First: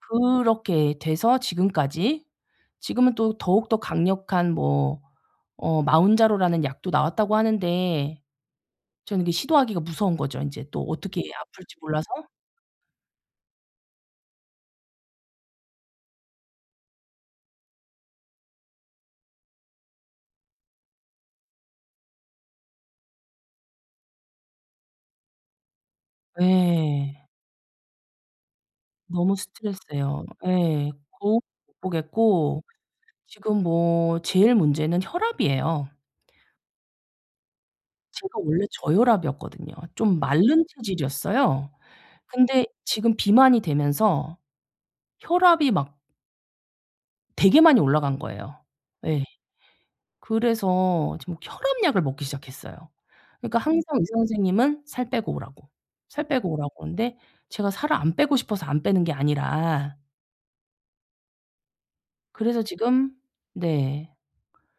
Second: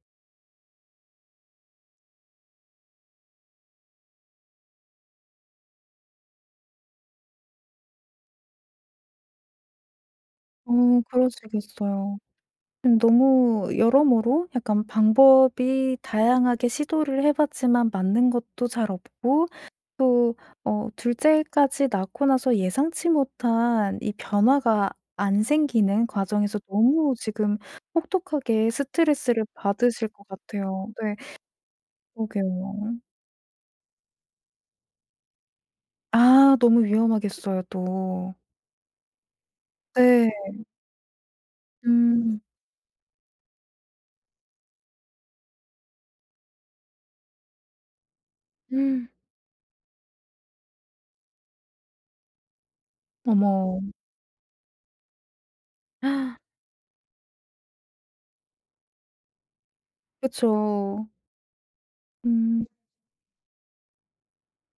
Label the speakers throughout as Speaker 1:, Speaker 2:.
Speaker 1: 그렇게 돼서 지금까지 지금은 또 더욱더 강력한 뭐 어 마운자로라는 약도 나왔다고 하는데 저는 이게 시도하기가 무서운 거죠, 인제
Speaker 2: 어,
Speaker 1: 또 어떻게 아플지 몰라서.
Speaker 2: 그러시겠어요. 음. 너무 여러모로 약간 방법이 다양하게 시도를 해 봤지만 맞는 것도 잘 없고 또 어 둘째까지 낳고 나서 예상치 못한 이 변화가 안 생기는 과정에서 너무
Speaker 1: 예.
Speaker 2: 지금 혹독하게
Speaker 1: 너무
Speaker 2: 스트레스를 받으실
Speaker 1: 스트레스예요.
Speaker 2: 것 같아요.
Speaker 1: 예.
Speaker 2: 네.
Speaker 1: 거울을 못 보겠고
Speaker 2: 그러게요.
Speaker 1: 지금 뭐 제일 문제는 혈압이에요.
Speaker 2: 아. 너무 위험하겠어요, 또.
Speaker 1: 제가 원래 저혈압이었거든요. 좀 마른
Speaker 2: 네.
Speaker 1: 체질이었어요.
Speaker 2: 음.
Speaker 1: 근데 지금 비만이 되면서 혈압이 막 되게 많이 올라간 거예요. 네. 그래서 지금 혈압 약을 먹기 시작했어요. 그러니까
Speaker 2: 어머.
Speaker 1: 항상 의사 선생님은 살 빼고 오라고. 살 빼고 오라고 그러는데 제가 살을 안 빼고 싶어서 안 빼는 게 아니라
Speaker 2: 그쵸.
Speaker 1: 그래서
Speaker 2: 음.
Speaker 1: 지금 네.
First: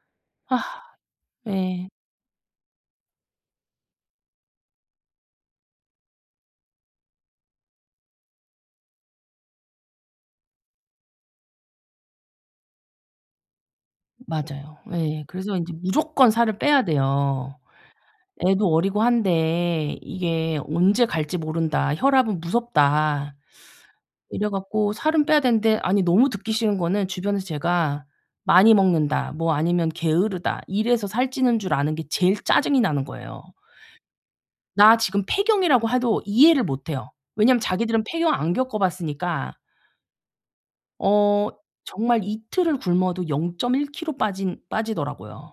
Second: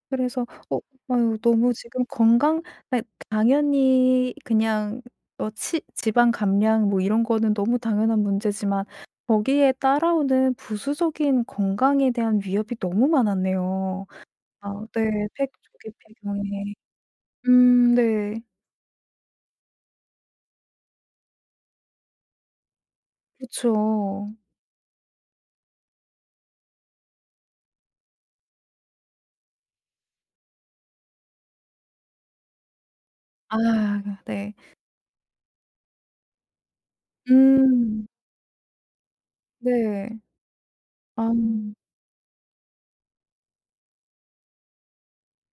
Speaker 2: 그래서
Speaker 1: 아.
Speaker 2: 어 어우 막 너무
Speaker 1: 네.
Speaker 2: 지금 건강 예 당연히 그냥 어 치 지방 감량 뭐 이런 거는 너무 당연한 문제지만 거기에 따라오는 부수적인 건강에 대한 위협이 너무 많았네요.
Speaker 1: 맞아요.
Speaker 2: 아,
Speaker 1: 예.
Speaker 2: 네. 폐경
Speaker 1: 그래서 인제
Speaker 2: 조기
Speaker 1: 무조건 살을
Speaker 2: 폐경이.
Speaker 1: 빼야 돼요.
Speaker 2: 음. 네.
Speaker 1: 애도 어리고 한데 이게 '언제 갈지 모른다. 혈압은 무섭다.'
Speaker 2: 그쵸.
Speaker 1: 이래 갖고 살은 빼야 되는데 아니 너무 듣기 싫은 거는 주변에서 제가 '많이 먹는다.' 뭐 아니면 '게으르다.' 이래서 살찌는 줄 아는 게 제일 짜증이 나는 거예요.
Speaker 2: 아 네.
Speaker 1: 나 지금 폐경이라고 해도 이해를 못 해요. 왜냐하면 자기들은
Speaker 2: 음.
Speaker 1: 폐경 안 겪어 봤으니까.
Speaker 2: 네. 아.
Speaker 1: 어. 정말 이틀을 굶어도 0.1 킬로 빠진 빠지더라고요.